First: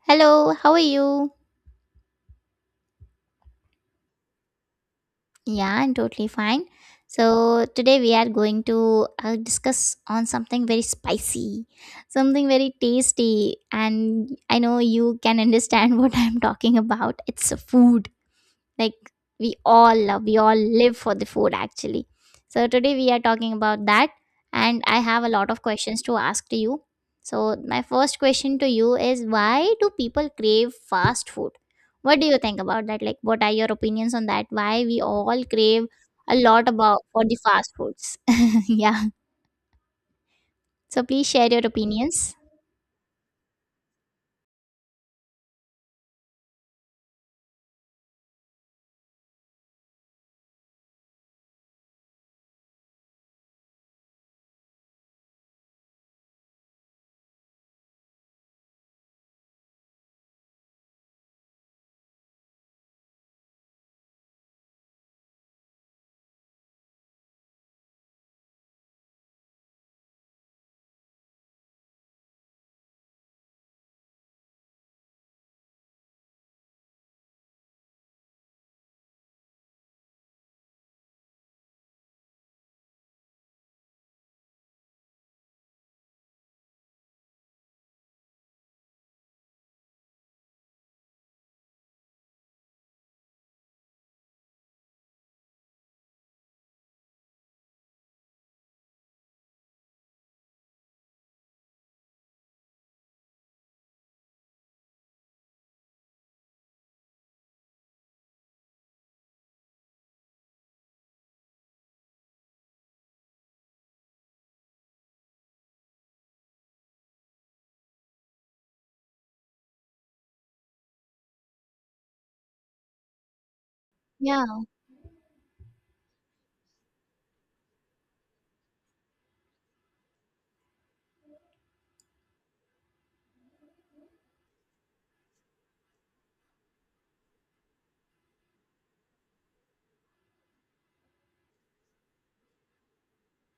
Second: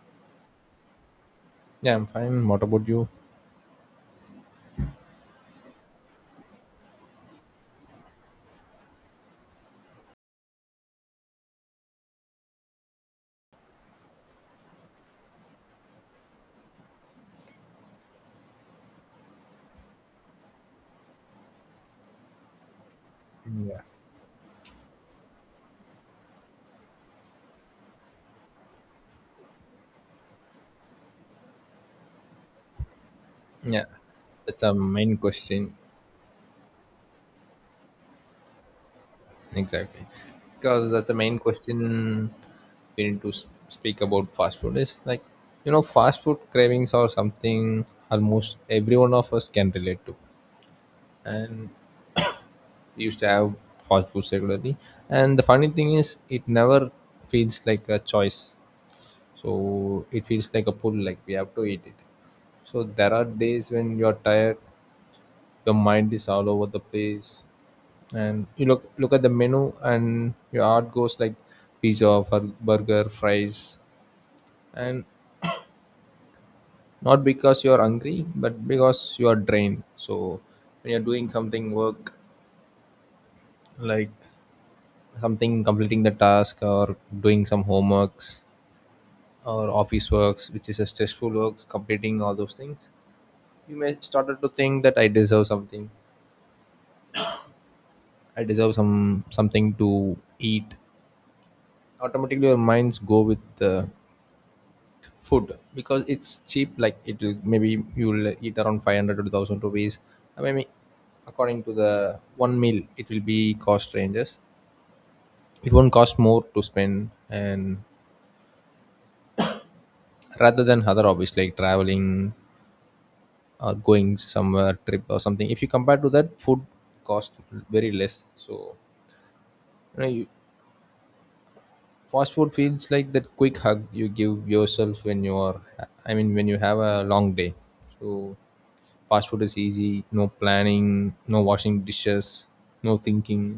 Hello, how are you? Yeah, I'm fine. What about you? Yeah, I'm totally fine. So, today we are going to discuss on something very spicy, something very tasty, and I know you can understand what I'm talking about. It's a food like we all live for the food actually, so today we are talking Yeah. about that, and I have a lot of questions to ask to you. So my first question to you is, why do people crave fast food? What do you think about that? Like, what are your Yeah, opinions on that? that's a Why we main all question. crave a lot about for the fast foods? Yeah, Exactly. Because so that's the please main share your question opinions. we need to speak about. Fast food is like, fast food cravings or something almost every one of us can relate to. And we used to have fast food regularly. And the funny thing is, it never feels like a choice. So it feels like a pull, like we have to eat it. So there are days when you're tired, your mind is all over the place, and you look at the menu and your heart goes like pizza, burger, fries, and not because you are hungry but because you are drained. So when you're doing something work, like something, completing the task or doing some homeworks or office works, which is a stressful works, completing all those things, you may started to think that I deserve something, I deserve something to eat. Automatically your minds go with the food because it's cheap. Like it will, maybe you will eat around 500 to 2,000 rupees. Maybe according to the one meal, it will be cost ranges. It won't cost more to spend, and rather than other hobbies like traveling or going Yeah. somewhere trip or something, if you compare to that, food cost very less. So you know you, fast food feels like that quick hug you give yourself when you are, I mean when you have a long day. So fast food is easy, no planning, no washing dishes, no thinking,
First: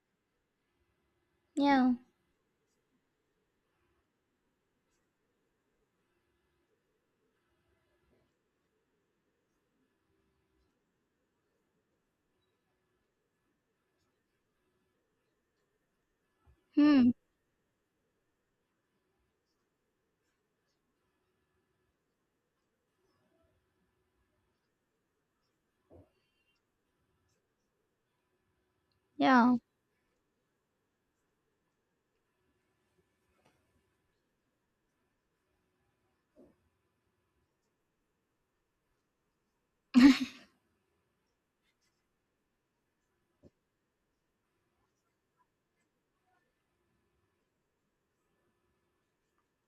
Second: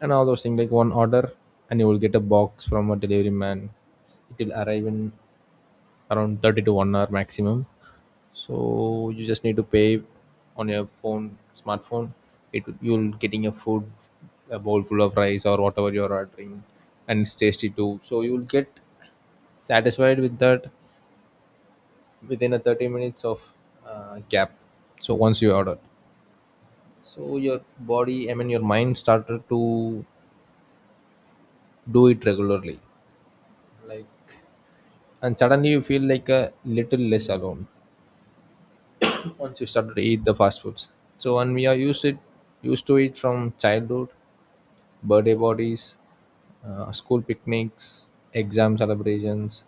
and all those things. Like one order and you Yeah. will get a box from a delivery man. It will arrive in around 30 to 1 hour maximum. So you just need to pay on your phone, smartphone, it you'll getting your food, a bowl full of rice or whatever you're ordering. Hmm. And it's tasty too, so you'll get satisfied with that within a 30 minutes of gap. So once you order, so your body, I mean your mind started Yeah. to do it regularly, like, and suddenly you feel like a little less alone once you started to eat the fast foods. So and we are used it, used to it from childhood. Birthday parties, school picnics, exam celebrations,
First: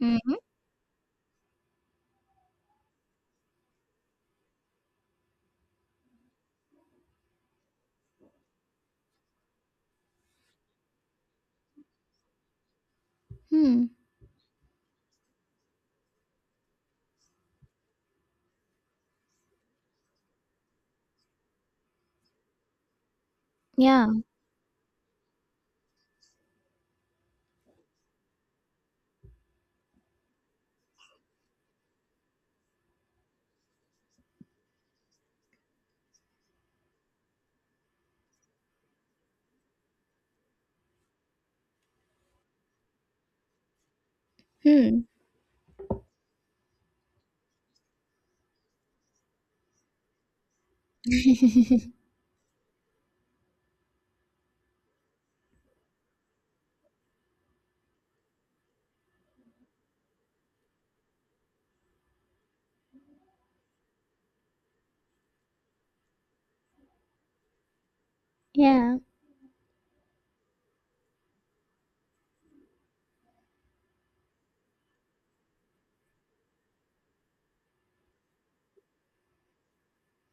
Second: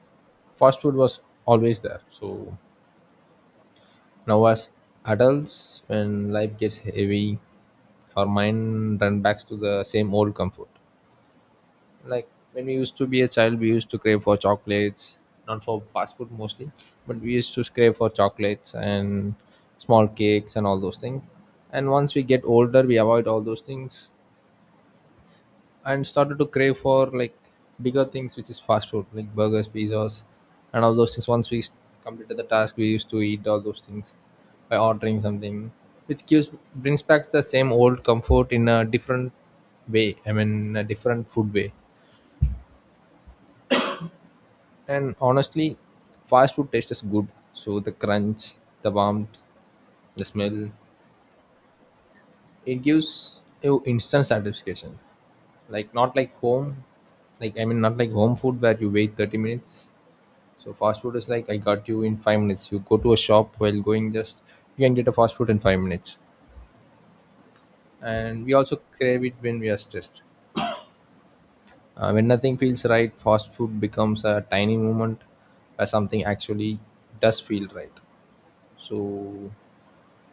Hmm. fast food was always there. So now as adults, when life gets heavy, our mind run back to the same old comfort. Like when we used to be a child, we Hmm. used to crave for chocolates, not for fast food mostly, but we used to crave for chocolates and small cakes and all those things. And once we get older, we avoid all those things Yeah. and started to crave for like bigger things, which is fast food like burgers, pizzas, and all those things. Once we completed the task, we used to eat all those things by ordering something, which gives, brings back the same old comfort in a different way, I mean a different food way. Hmm. And honestly, fast food tastes good. So the crunch, the warmth, the smell, it gives you instant satisfaction. Like not like home, like I mean not like home food where you wait 30 minutes. So fast food is like I got you in 5 minutes. You go to a shop while going, just you can get a fast food in 5 minutes. And we also Yeah. crave it when we are stressed. When nothing feels right, fast food becomes a tiny moment where something actually does feel right. So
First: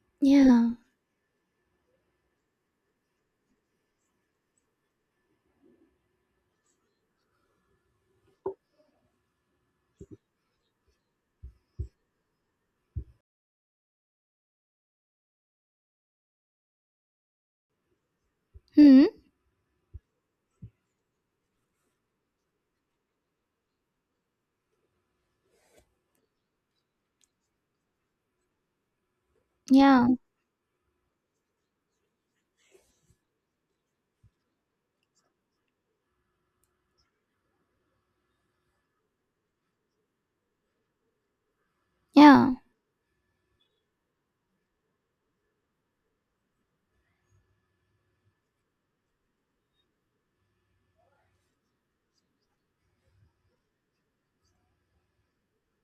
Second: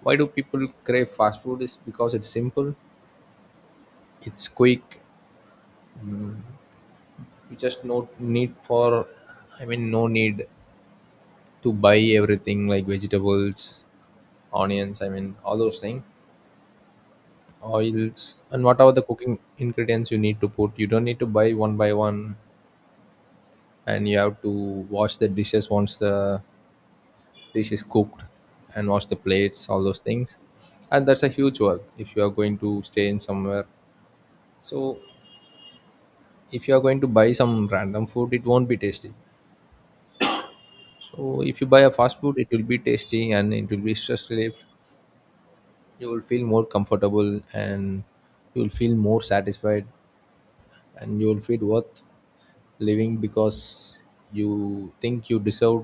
why do people Yeah. crave fast food? Is because it's simple, it's quick. You just no need for, I mean, no need to buy everything like vegetables, onions, I mean, all those things, oils, and whatever the Hmm. cooking ingredients you need to put. You don't need to buy one by one, and you have to wash the dishes once the dish is cooked, and wash the plates, all those Yeah, things, and that's a huge work if you are going to stay in somewhere. So if you are going to buy some random food, it won't be tasty. So if you buy a fast food, it yeah, will be tasty and it will be stress relief. You will feel more comfortable and you will feel more satisfied, and you will feel worth living because you think you deserve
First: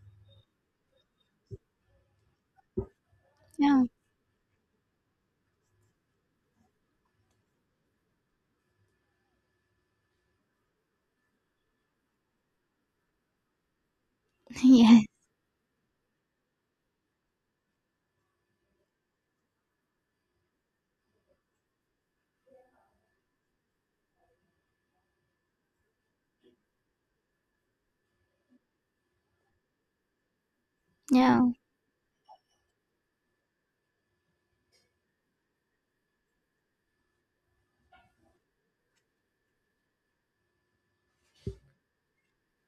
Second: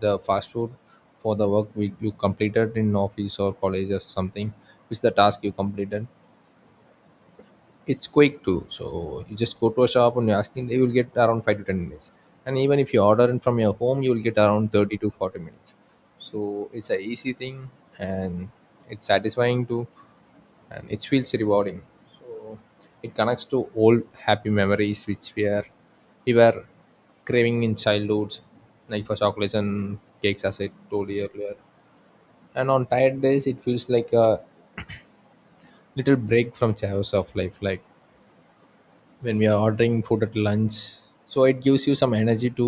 the fast food for the work you completed in office or yeah, college or something, which the task you completed. It's quick too. So you just go to a shop and you ask them, they will get around 5 to 10 minutes. And even if you order it from your home, you will get around 30 yeah, to 40 minutes. So it's a easy thing, and it's satisfying too, and it feels rewarding. So it connects to old happy memories which we were craving in childhoods, like for chocolates and cakes, as I told you yeah, earlier. And on tired days, it feels like a little break from chaos of life, like when we are ordering food at lunch, so it gives you some energy to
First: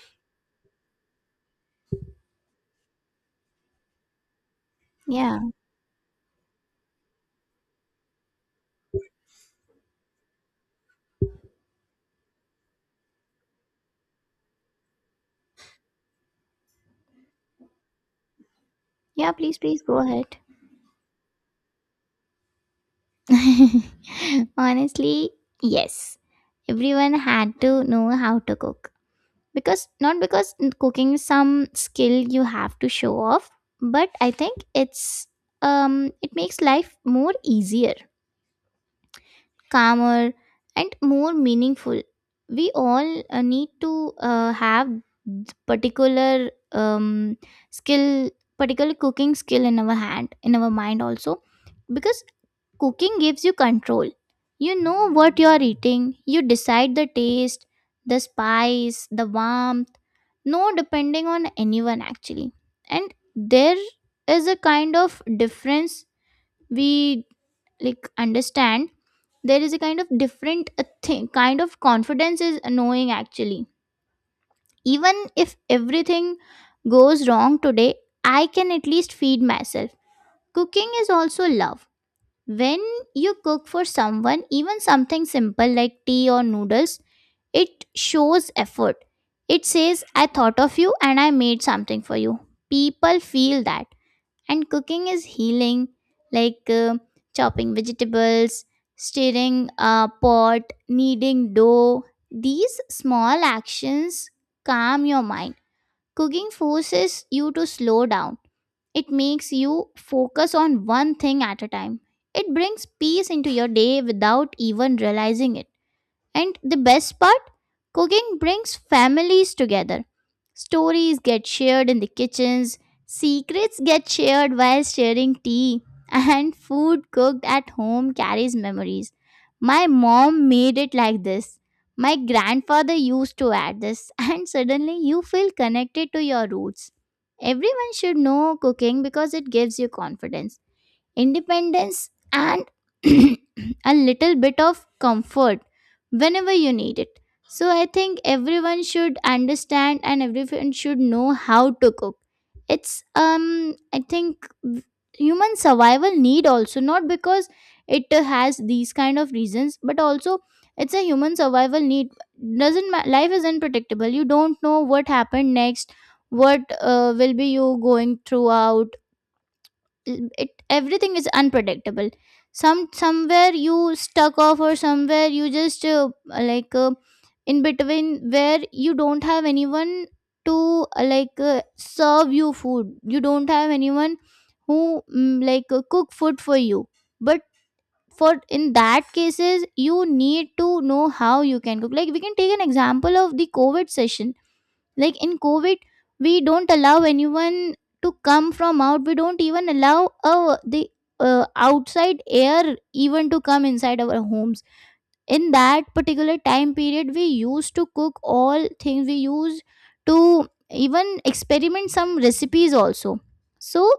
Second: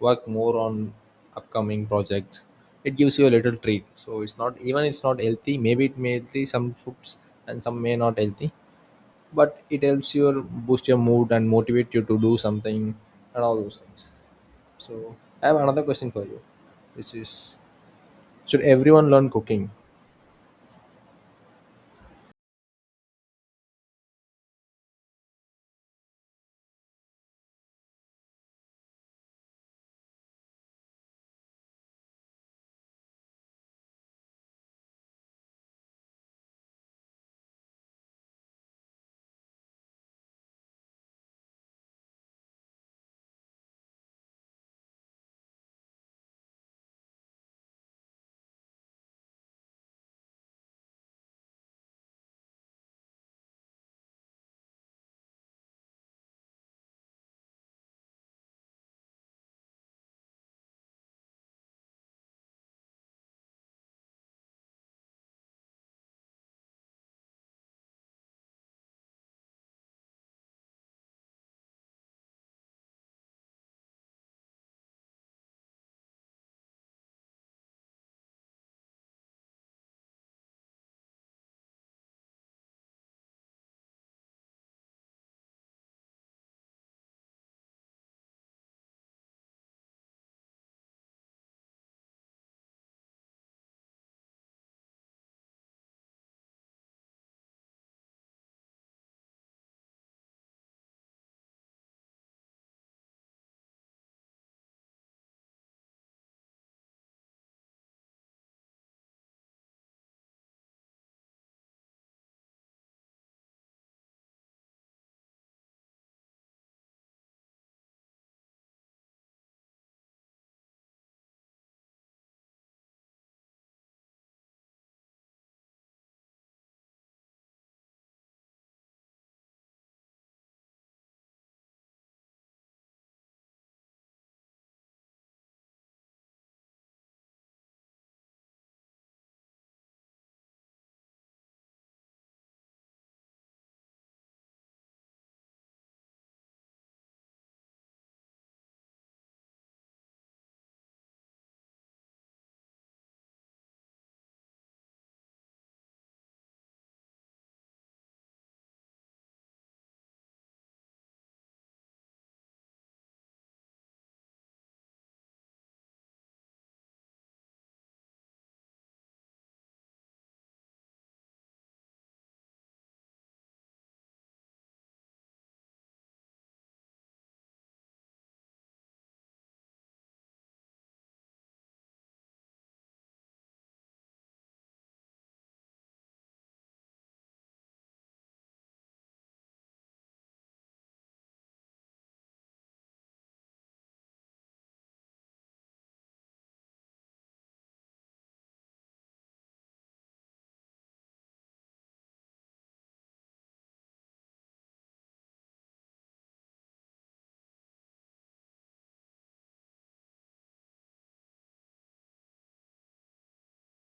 work more on upcoming projects. It gives you a little treat. So it's not even, it's not yeah, healthy, maybe it may healthy some foods and some may not healthy, but it helps you boost your mood and motivate you to do something and all those things. So I have another question for you, which is, should everyone learn yeah. Please, cooking? please go ahead. Honestly, yes. Everyone had to know how to cook, because not because cooking is some skill you have to show off, but I think it's it makes life more easier, calmer, and more meaningful. We all need to have particular skill, particular cooking skill in our hand, in our mind also, because cooking gives you control. You know what you are eating, you decide the taste, the spice, the warmth, no depending on anyone actually. And there is a kind of difference we like understand, there is a kind of different thing, kind of confidence is knowing actually, even if everything goes wrong today, I can at least feed myself. Cooking is also love. When you cook for someone, even something simple like tea or noodles, it shows effort. It says I thought of you and I made something for you. People feel that. And cooking is healing, like chopping vegetables, stirring a pot, kneading dough, these small actions calm your mind. Cooking forces you to slow down. It makes you focus on one thing at a time. It brings peace into your day without even realizing it. And the best part, cooking brings families together. Stories get shared in the kitchens, secrets get shared while sharing tea, and food cooked at home carries memories. My mom made it like this. My grandfather used to add this, and suddenly you feel connected to your roots. Everyone should know cooking because it gives you confidence, independence, and a little bit of comfort whenever you need it. So, I think everyone should understand and everyone should know how to cook. It's, I think human survival need also, not because it has these kind of reasons, but also it's a human survival need. Doesn't ma- Life is unpredictable, you don't know what happened next, what will be you going throughout. It, everything is unpredictable. Somewhere you stuck off, or somewhere you just like uh, in between, where you don't have anyone to serve you food, you don't have anyone who cook food for you. But for in that cases you need to know how you can cook. Like we can take an example of the COVID session. Like in COVID, we don't allow anyone to come from out, we don't even allow the outside air even to come inside our homes. In that particular time period, we used to cook all things, we used to even experiment some recipes also. So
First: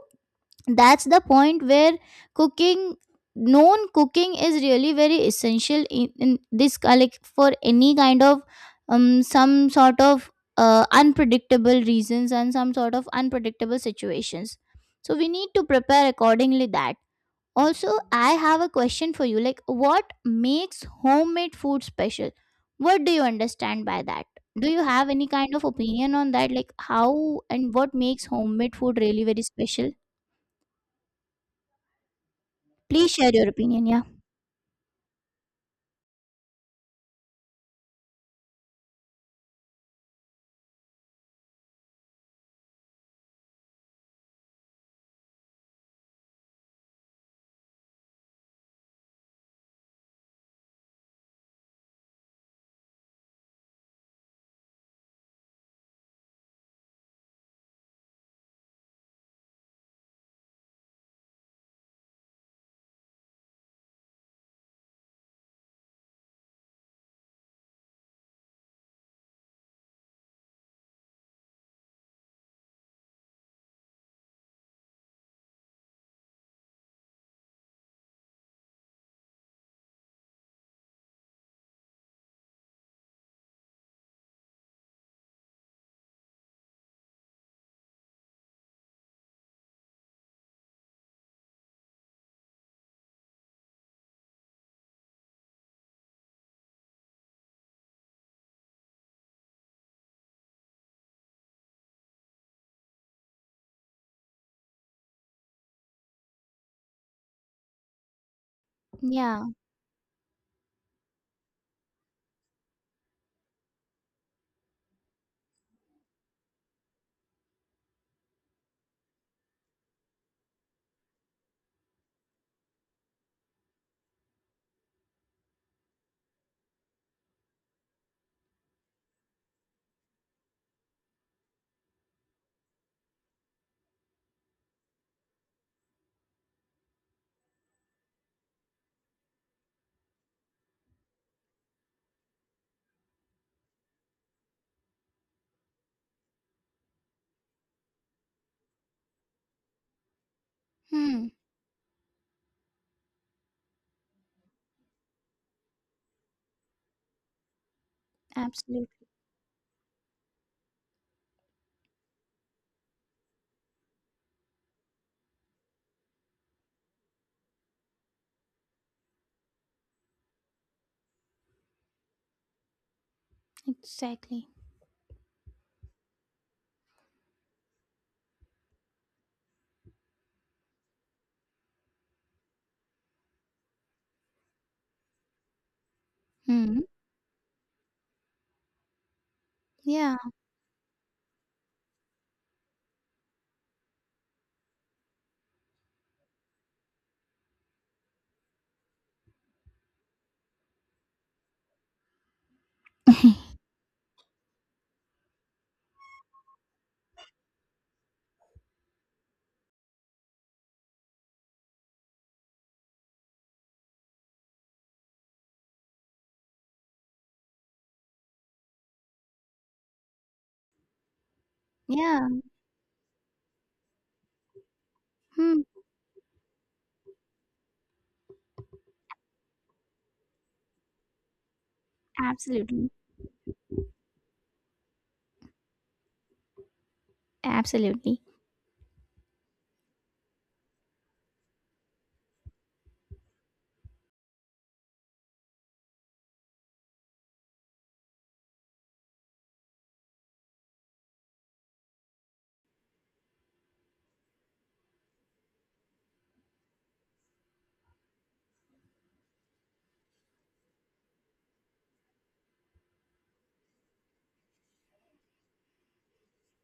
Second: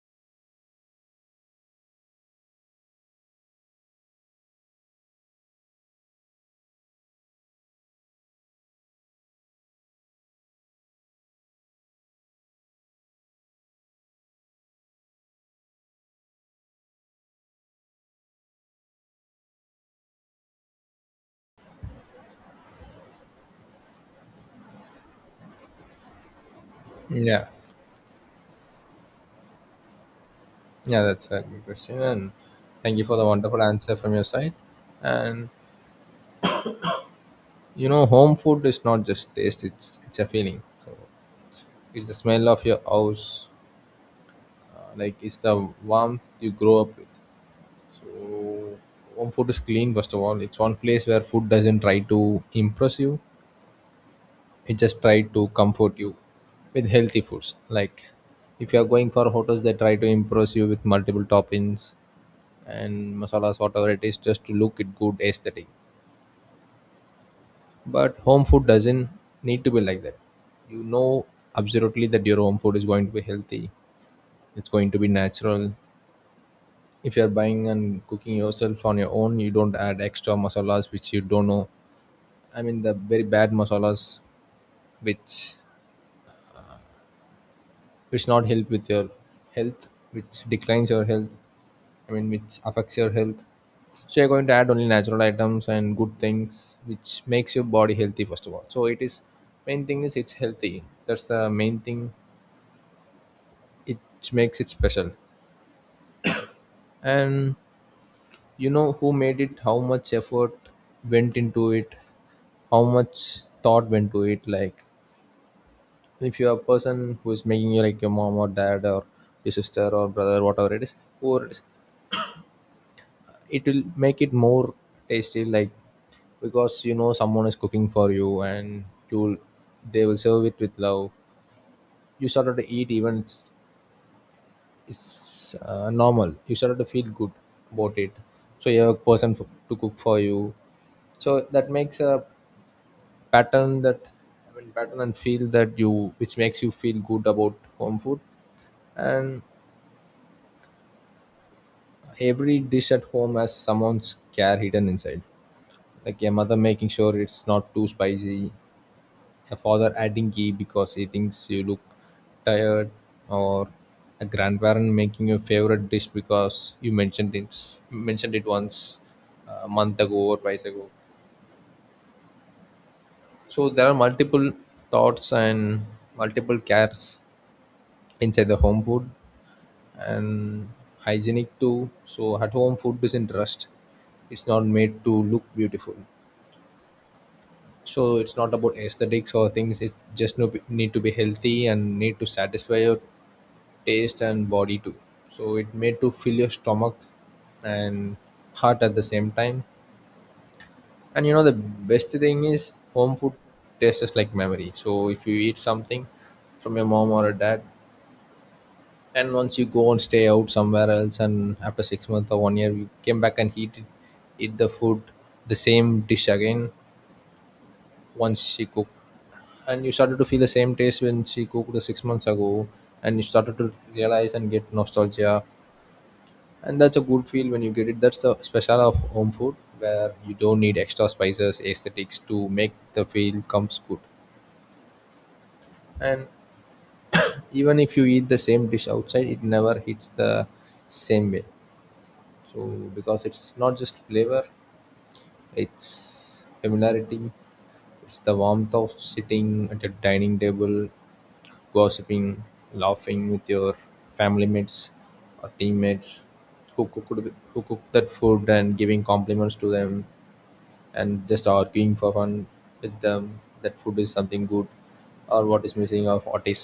that's the point where cooking, known cooking, is really very essential in this like for any kind of some sort of unpredictable reasons and some sort of unpredictable situations. So we need to prepare accordingly that. Also, I have a question for you, like, what makes homemade food special? What do you understand by that? Do you have any kind of opinion on that, like how Yeah. and what makes homemade food really very special? Yeah, that's a good question, and thank you Please for the share your wonderful opinion. answer Yeah. from your side. And you know, home food is not just taste, it's a feeling. So it's the smell of your house, like it's the warmth you grow up with. So home food is clean. First of all, it's one place where food doesn't try to impress you, it just try to comfort you with healthy foods. Like if you are going for hotels, they try to impress you with multiple toppings and masalas whatever it is, just to look it good aesthetic. But home food doesn't need to be like that. You know absolutely that your home food is going to be healthy. It's going to be natural. If you're buying and cooking yourself on your own, you don't add extra masalas which you don't know. I mean the very bad masalas which which not help with your health, which declines your health. I mean which affects your health. So you're going to add only natural items and good things, which makes your body healthy first of all. So it is, main thing is, it's healthy. That's the main thing, it makes it special. And you know who made Yeah. it, how much effort went into it, how much thought went to it. Like if you're a person who is making you, like your mom or dad or your sister or brother, whatever it is, or it will make it more tasty. Like because you know someone is cooking for you and you'll, they will serve it with love. You started to eat, even it's normal, you started to feel good about it. So you have a person to cook for you, so that makes a pattern that, I mean pattern and feel that you, which makes you feel good about home food. And Hmm. every dish at home has someone's care hidden inside, like your mother making sure it's not too spicy, Absolutely. a father adding ghee because he thinks you look tired, or a grandparent making your favorite dish because you mentioned it once a month ago or twice ago. So there are Exactly. multiple thoughts and multiple cares inside the home food, and hygienic too. So at home, food is in trust. It's not made to look beautiful. Hmm. So it's not about aesthetics or things. It Yeah. just need to be healthy and need to satisfy your taste and body too. So it made to fill your stomach and heart at the same time. And you know the best thing is, home food tastes just like memory. So if you eat something from your mom or a dad, and once you go and stay out somewhere else, and after 6 months or one year, you came back and eat it, eat the food, the same dish again. Once she cooked, and you started to feel the same taste when she cooked the 6 months Yeah. ago, and you started to realize and get nostalgia, Hmm. and that's a good feel when you get it. That's the special of home food, where you don't need extra spices, aesthetics to make Absolutely. the feel comes good. And even if you Absolutely. eat the same dish outside, it never hits the same way, so, because it's not just flavor, it's familiarity, it's the warmth of sitting at a dining table, gossiping, laughing with your family mates or teammates who cooked who cooked that food and giving compliments to them, and just arguing for fun with them that food is something good, or what is missing or what is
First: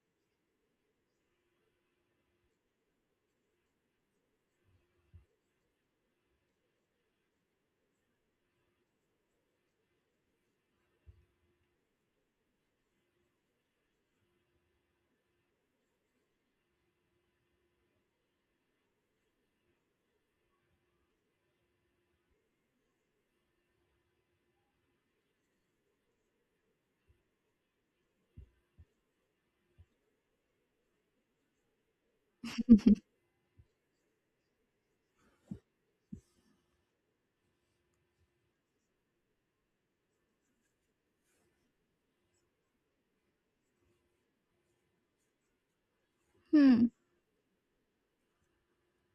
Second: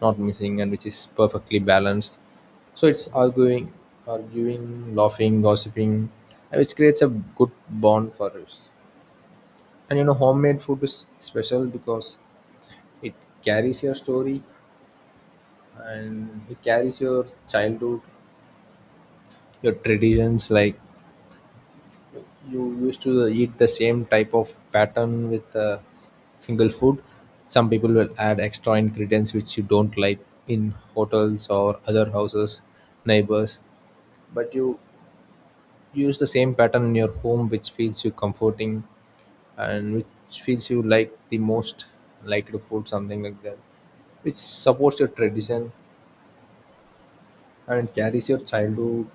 not missing and which is perfectly balanced. So it's arguing, arguing, laughing, gossiping, and which creates a good bond for us. And you know, homemade food is special because it carries your story, and it carries your childhood, your traditions. Like, you used to eat the same type of pattern with a single food. Some people will add extra ingredients which you don't like in hotels or other houses, neighbors. But you use the same pattern in your home, which feels you comforting and which feels you like the most, like to food something like that, which supports your tradition Hmm. and carries your childhood,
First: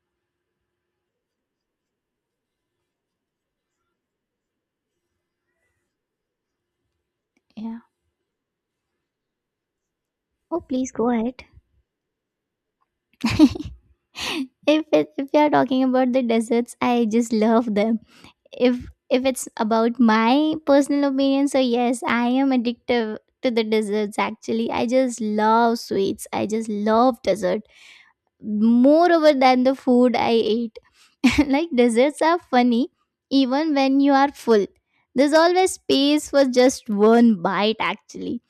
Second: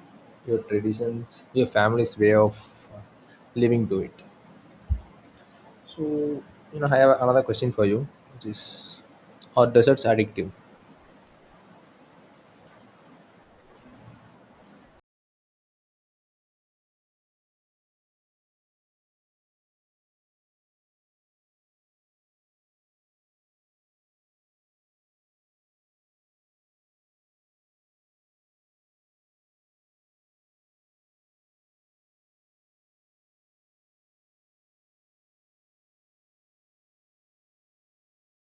your traditions, your family's way of living to it. So, you know, I have another question Yeah. for you, which is, are desserts addictive? Oh, please go ahead. If it, if you are talking about the desserts, I just love them. If it's about my personal opinion, so yes, I am addictive to the desserts. Actually, I just love sweets. I just love desserts moreover than the food I ate. Like desserts are funny even when you are full. There's always space for just one bite actually.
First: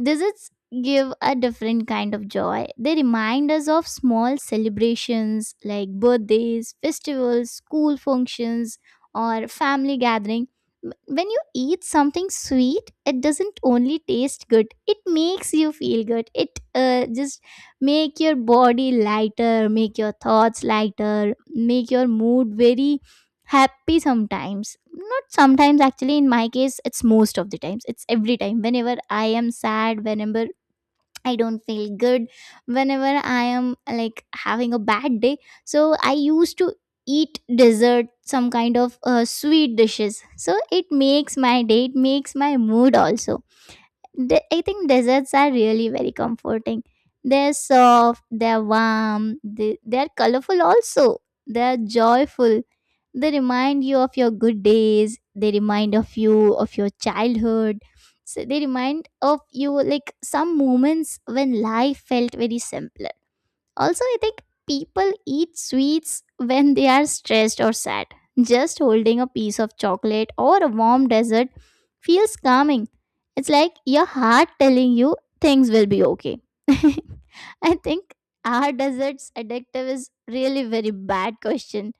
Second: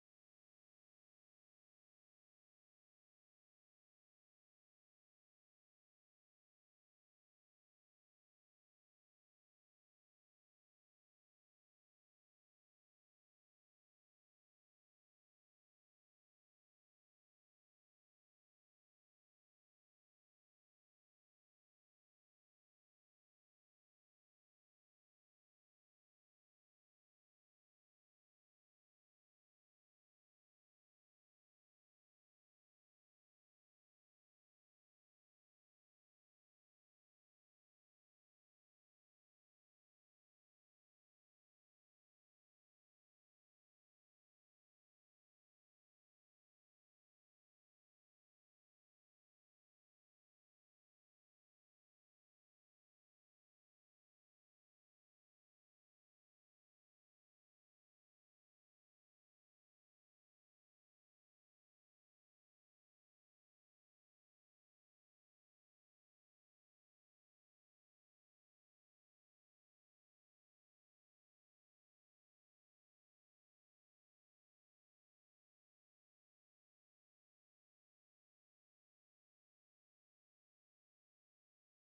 Desserts give a different kind of joy. They remind us of small celebrations like birthdays, festivals, school functions, or family gathering. When you eat something sweet, it doesn't only taste good, it makes you feel good. It just make your body lighter, make your thoughts lighter, make your mood very happy sometimes, not sometimes actually, in my case it's most of the times, it's every time whenever I am sad, whenever I don't feel good, whenever I am like having a bad day. So I used to eat dessert, some kind of sweet dishes, so it makes my day, it makes my mood also. I think desserts are really very comforting. They're soft, they're warm, they, they're colorful also. They're joyful. They remind you of your good days. They remind of you of your childhood. So they remind of you like some moments when life felt very simple. Also, I think people eat sweets when they are stressed or sad. Just holding a piece of chocolate or a warm dessert feels calming. It's like your heart telling you things will be okay. I think, are desserts addictive is really very bad question.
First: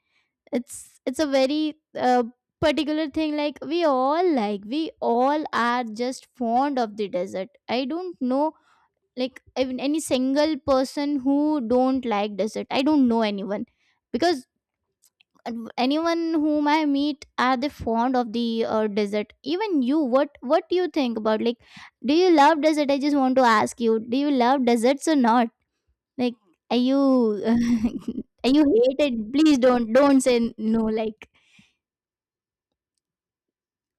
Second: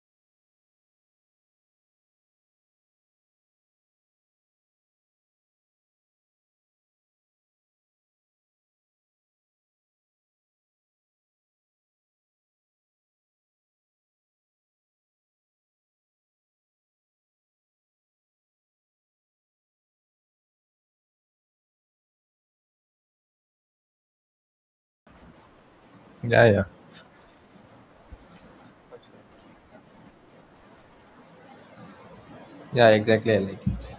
It's a very particular thing, like we all are just fond of the dessert. I don't know like even any single person who don't like dessert, I don't know anyone, because anyone whom I meet, are they fond of the dessert. Even you, what do you think about, like, do you love dessert? I just want to ask you, do you love desserts or not? Like, Yeah, yeah. are you are you hated, please don't say no, like Yeah, exactly. I like it.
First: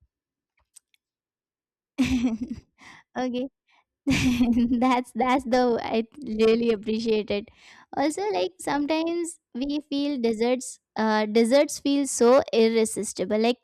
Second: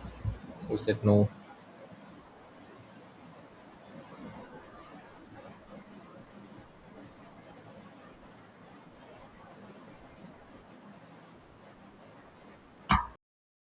Who said no? okay that's the, I really appreciate it. Also, like sometimes we feel desserts, desserts feel so irresistible. Like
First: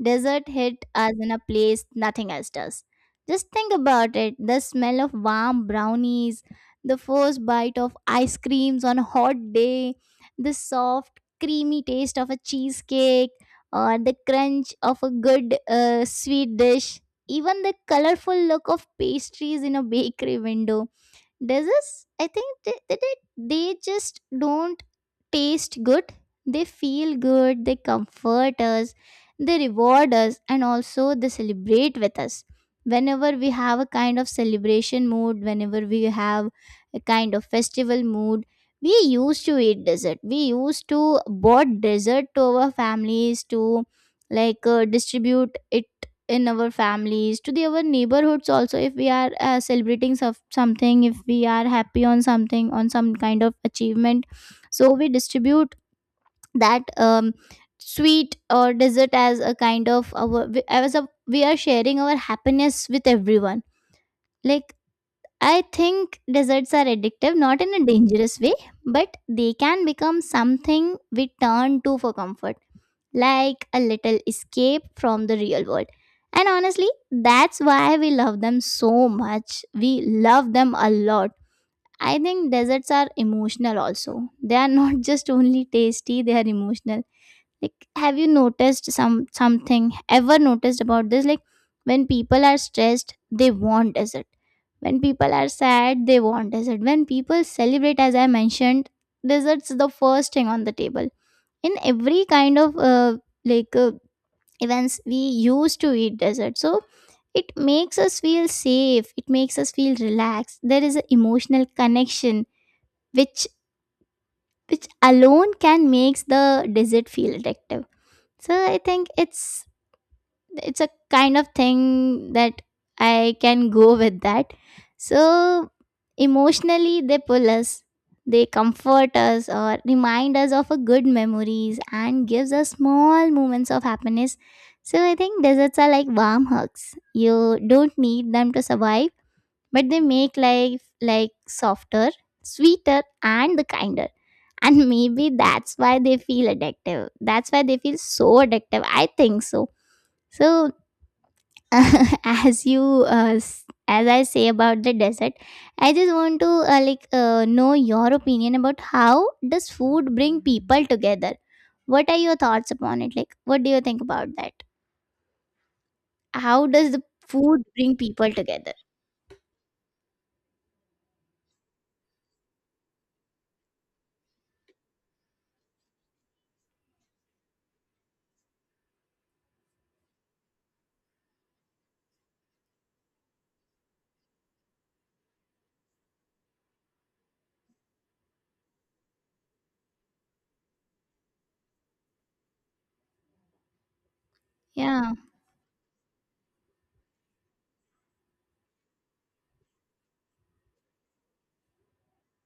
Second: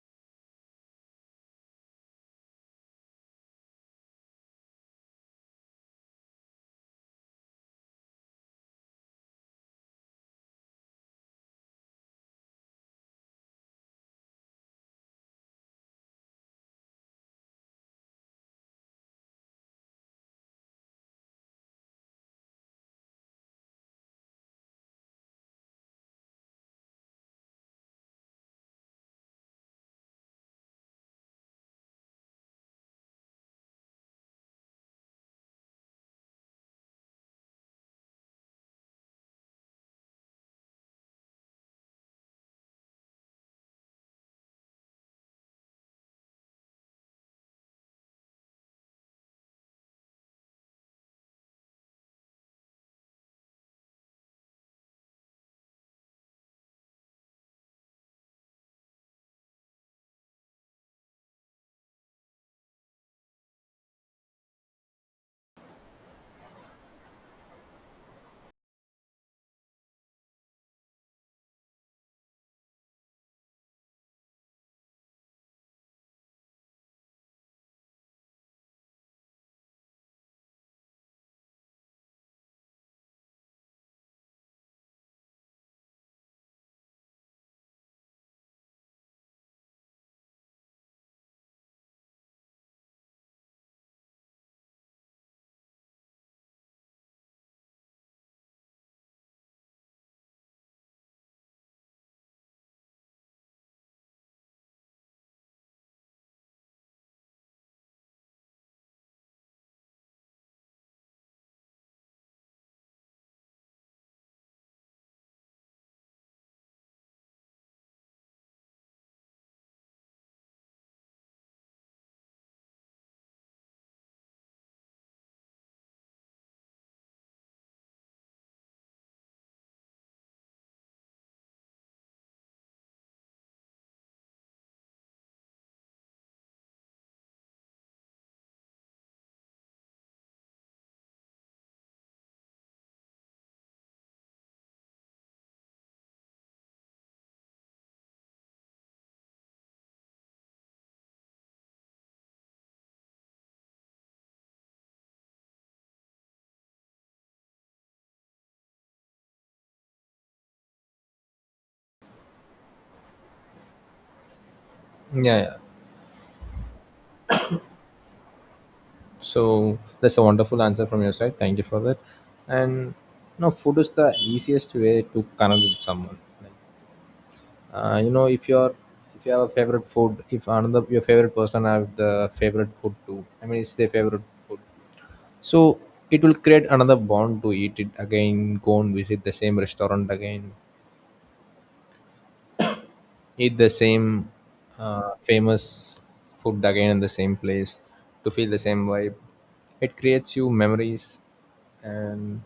dessert hit us in a place nothing else does. Just think about it. The smell of warm brownies, the first bite of ice creams on a hot day, the soft, creamy taste of a cheesecake, or the crunch of a good sweet dish, even the colorful look of pastries in a bakery window, does this is, I think they just don't taste good, they feel good, they comfort us, they reward us, and also they celebrate with us whenever we have a kind of celebration mood, whenever we have a kind of festival mood. We used to eat dessert, we used to bought dessert to our families to distribute it in our families, to the our neighborhoods also, if we are celebrating some, something, if we are happy on something, on some kind of achievement. So we distribute that sweet or dessert as a kind of our, as a we are sharing our happiness with everyone. Like, I think desserts are addictive, not in a dangerous way, but they can become something we turn to for comfort, like a little escape from the real world. And honestly, that's why we love them so much. We love them a lot. I think desserts are emotional also. They are not just only tasty, they are emotional. Like have you noticed some, something, ever noticed about this? Like when people are stressed, they want dessert. When people are sad, they want dessert. When people celebrate, as I mentioned, desserts the first thing on the table. In every kind of like uh, events we used to eat dessert. So it makes us feel safe, it makes us feel relaxed, there is an emotional connection which which alone can makes the dessert feel addictive. So I think it's a kind of thing that I can go with that. So emotionally they pull us, they comfort us, or remind us of a good memories and gives us small moments of happiness. So I think deserts are like warm hugs. You don't need them to survive, but they make life like softer, sweeter, and the kinder. And maybe that's why they feel addictive. That's why they feel so addictive. I think so. So as you as I say about the desert, I just want to know your opinion about, how does food bring people together? What are your thoughts upon it? Like, what do you think about that, Yeah, yeah. how does the food bring people together? So that's a wonderful answer from your side. Thank you for that. And you know, food is the easiest way to connect with someone. Like, you know, if you're if you have a favorite food, if another your favorite person have the favorite food too. I mean, it's their favorite food. So it will create another bond to eat it again, go and visit the same restaurant again, eat the same Yeah. famous food again in the same place to feel the same vibe. It creates you memories, and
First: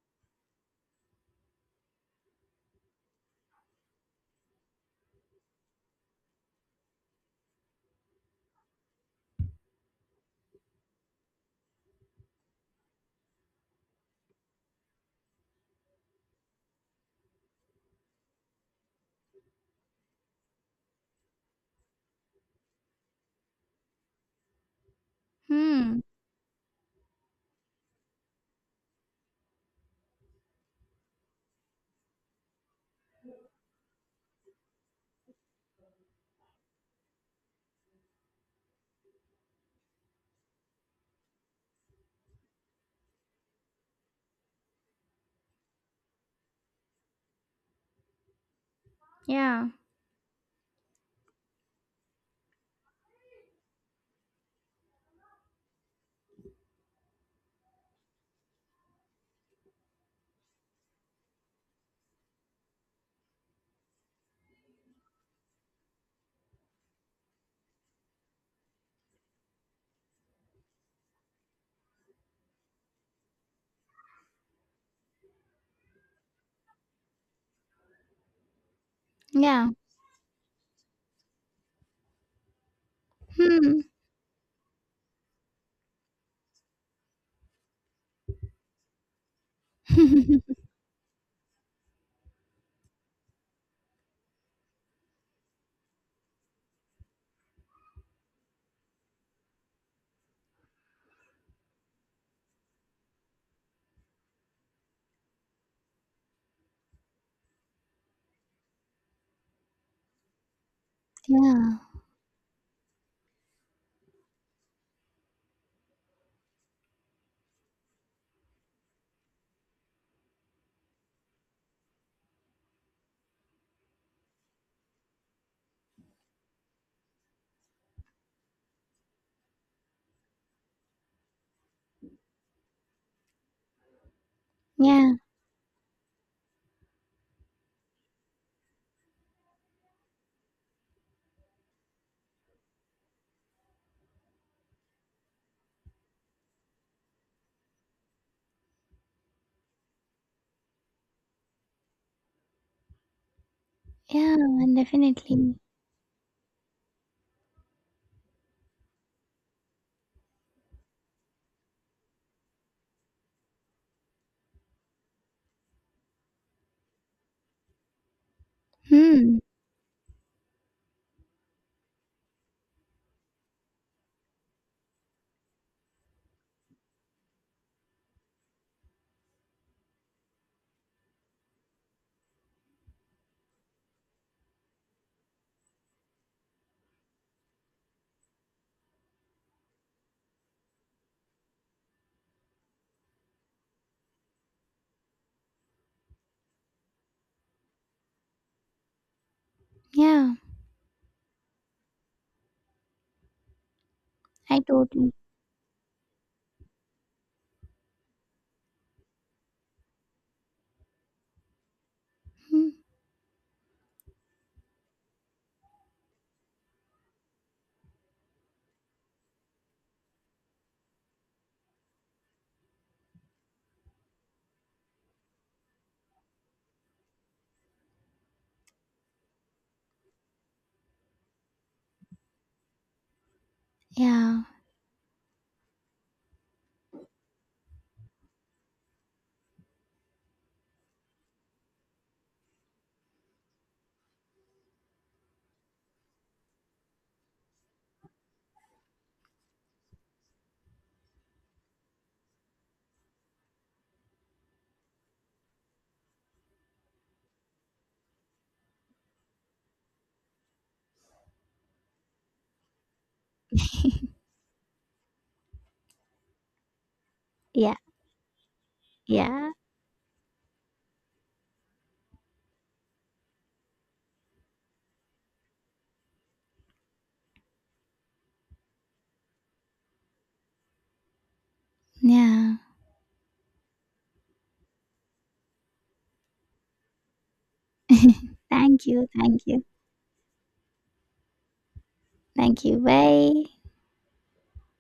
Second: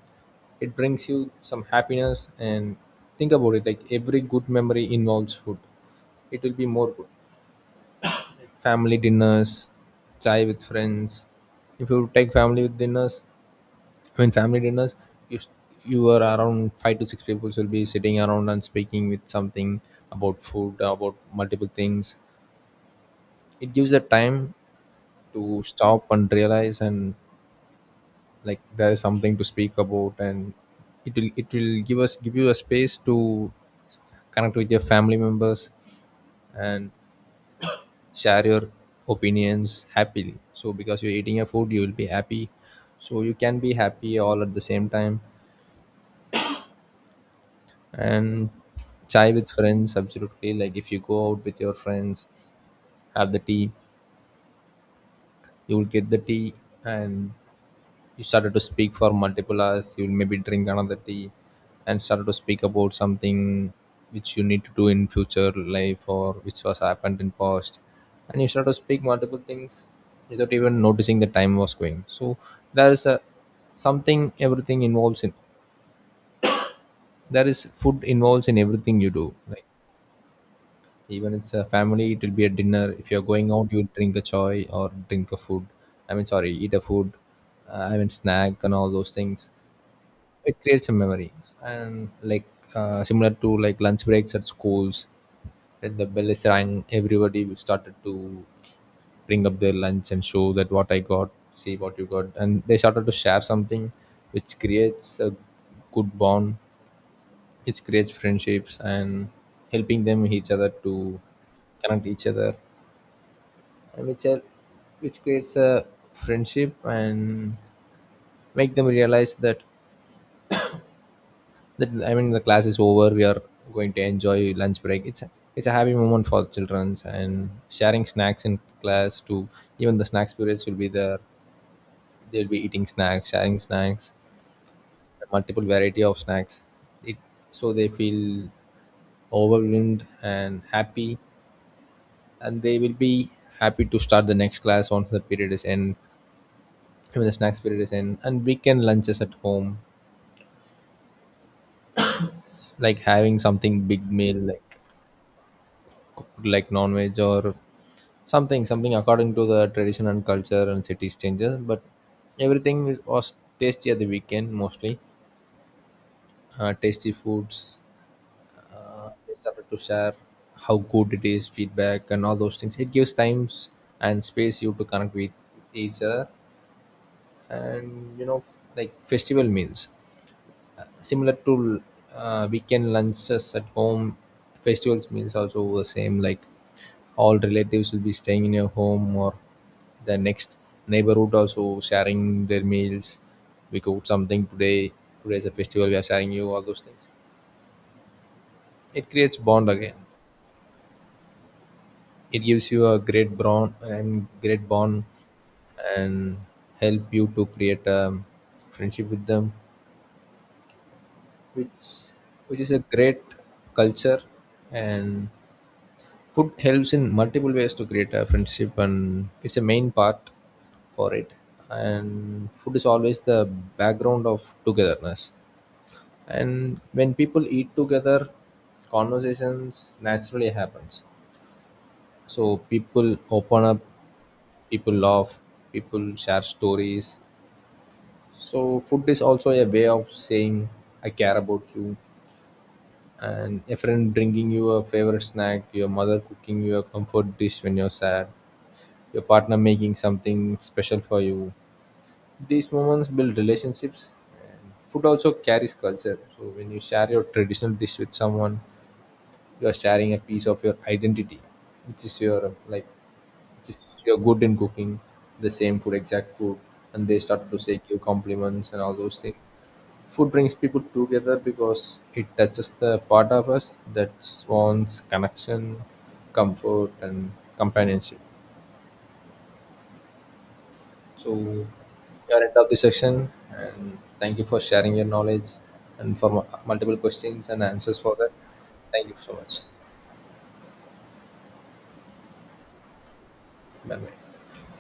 it brings you some happiness. And think about it, like every good memory involves food, it will be more good. Family dinners, chai with friends. If you take family with dinners, I mean family dinners, you you are around five to six people will be sitting around and speaking with something about food, about multiple things. It gives a time to Hmm. stop and realize, and like there is something to speak about, and it will give you a space to connect with your family members and share your opinions happily. So because you're eating your food you will be happy. So you can be happy all at the same time. And chai with Yeah. friends, absolutely. Like if you go out with your friends, have the tea, you will get the tea, and you started to speak for multiple hours, you will maybe drink another tea and started to speak about something which you need to do in future life or which was happened in past, and you start to speak multiple things without even noticing the time was going. So there is a something, everything involves in, there is food involves in everything you do. Like Yeah. even it's a family, it will be a dinner. If you're going out Hmm. you'll drink a chai or drink a food, I mean sorry, eat a food, I mean snack and all those things. It creates a memory. And like, similar to like lunch breaks at schools, when the bell is rang, everybody will started to bring up their lunch and show that what I got, see what you got, and they started to share something which creates a good bond. It creates friendships, and helping them each other to Yeah. connect each other, and which are which creates a friendship and make them realize that, I mean, the class is over, we are going to enjoy lunch break. It's a happy moment for the children. And sharing snacks in class too, even the snacks periods will be there, they'll be eating snacks, sharing snacks, Yeah. multiple variety of snacks. It, so they feel overwhelmed and happy, and they will be happy to start the next class once the period is end, when the snacks period is end. And weekend lunches at home, like having something big Yeah, meal, like definitely. cooked like non-veg or something something according to the tradition and culture and cities changes, but everything was tasty at the weekend mostly. Tasty foods, they Hmm. started to share how good it is, feedback and all those things. It gives times and space you to connect with each other. And you know, like festival meals, similar to weekend lunches at home, festivals meals also the same. Like all relatives will be staying in your home, or the next neighborhood also sharing their meals. We cooked something today, today's a festival, we are sharing you all those things. It creates bond again. Yeah. It gives you a great bond, and I great bond, totally. and help you to create a friendship with them, which which Hmm. is a great culture. And food helps in multiple ways to create a friendship, and it's a main part for it. And food is always the background of togetherness. And when people eat together, conversations naturally happens. So people open up, Yeah. people laugh, people share stories. So food is also a way of saying I care about you. And a friend bringing you a favorite snack, your mother cooking you a comfort dish when you're sad, your partner making something special for you. These moments build relationships. And food also carries culture. So when you share your traditional dish with someone, you are sharing a piece of your identity, which is your like, which is you're good in cooking the same food, exact food, and they start to Yeah. say you compliments and all those things. Yeah. Food brings people together because it touches the part of us that wants connection, comfort, and companionship. So we are end Yeah. of the section, and thank you for sharing your knowledge and for multiple questions and answers for that. Thank you, Thank you so thank much. you. Thank you. Bye. Bye bye.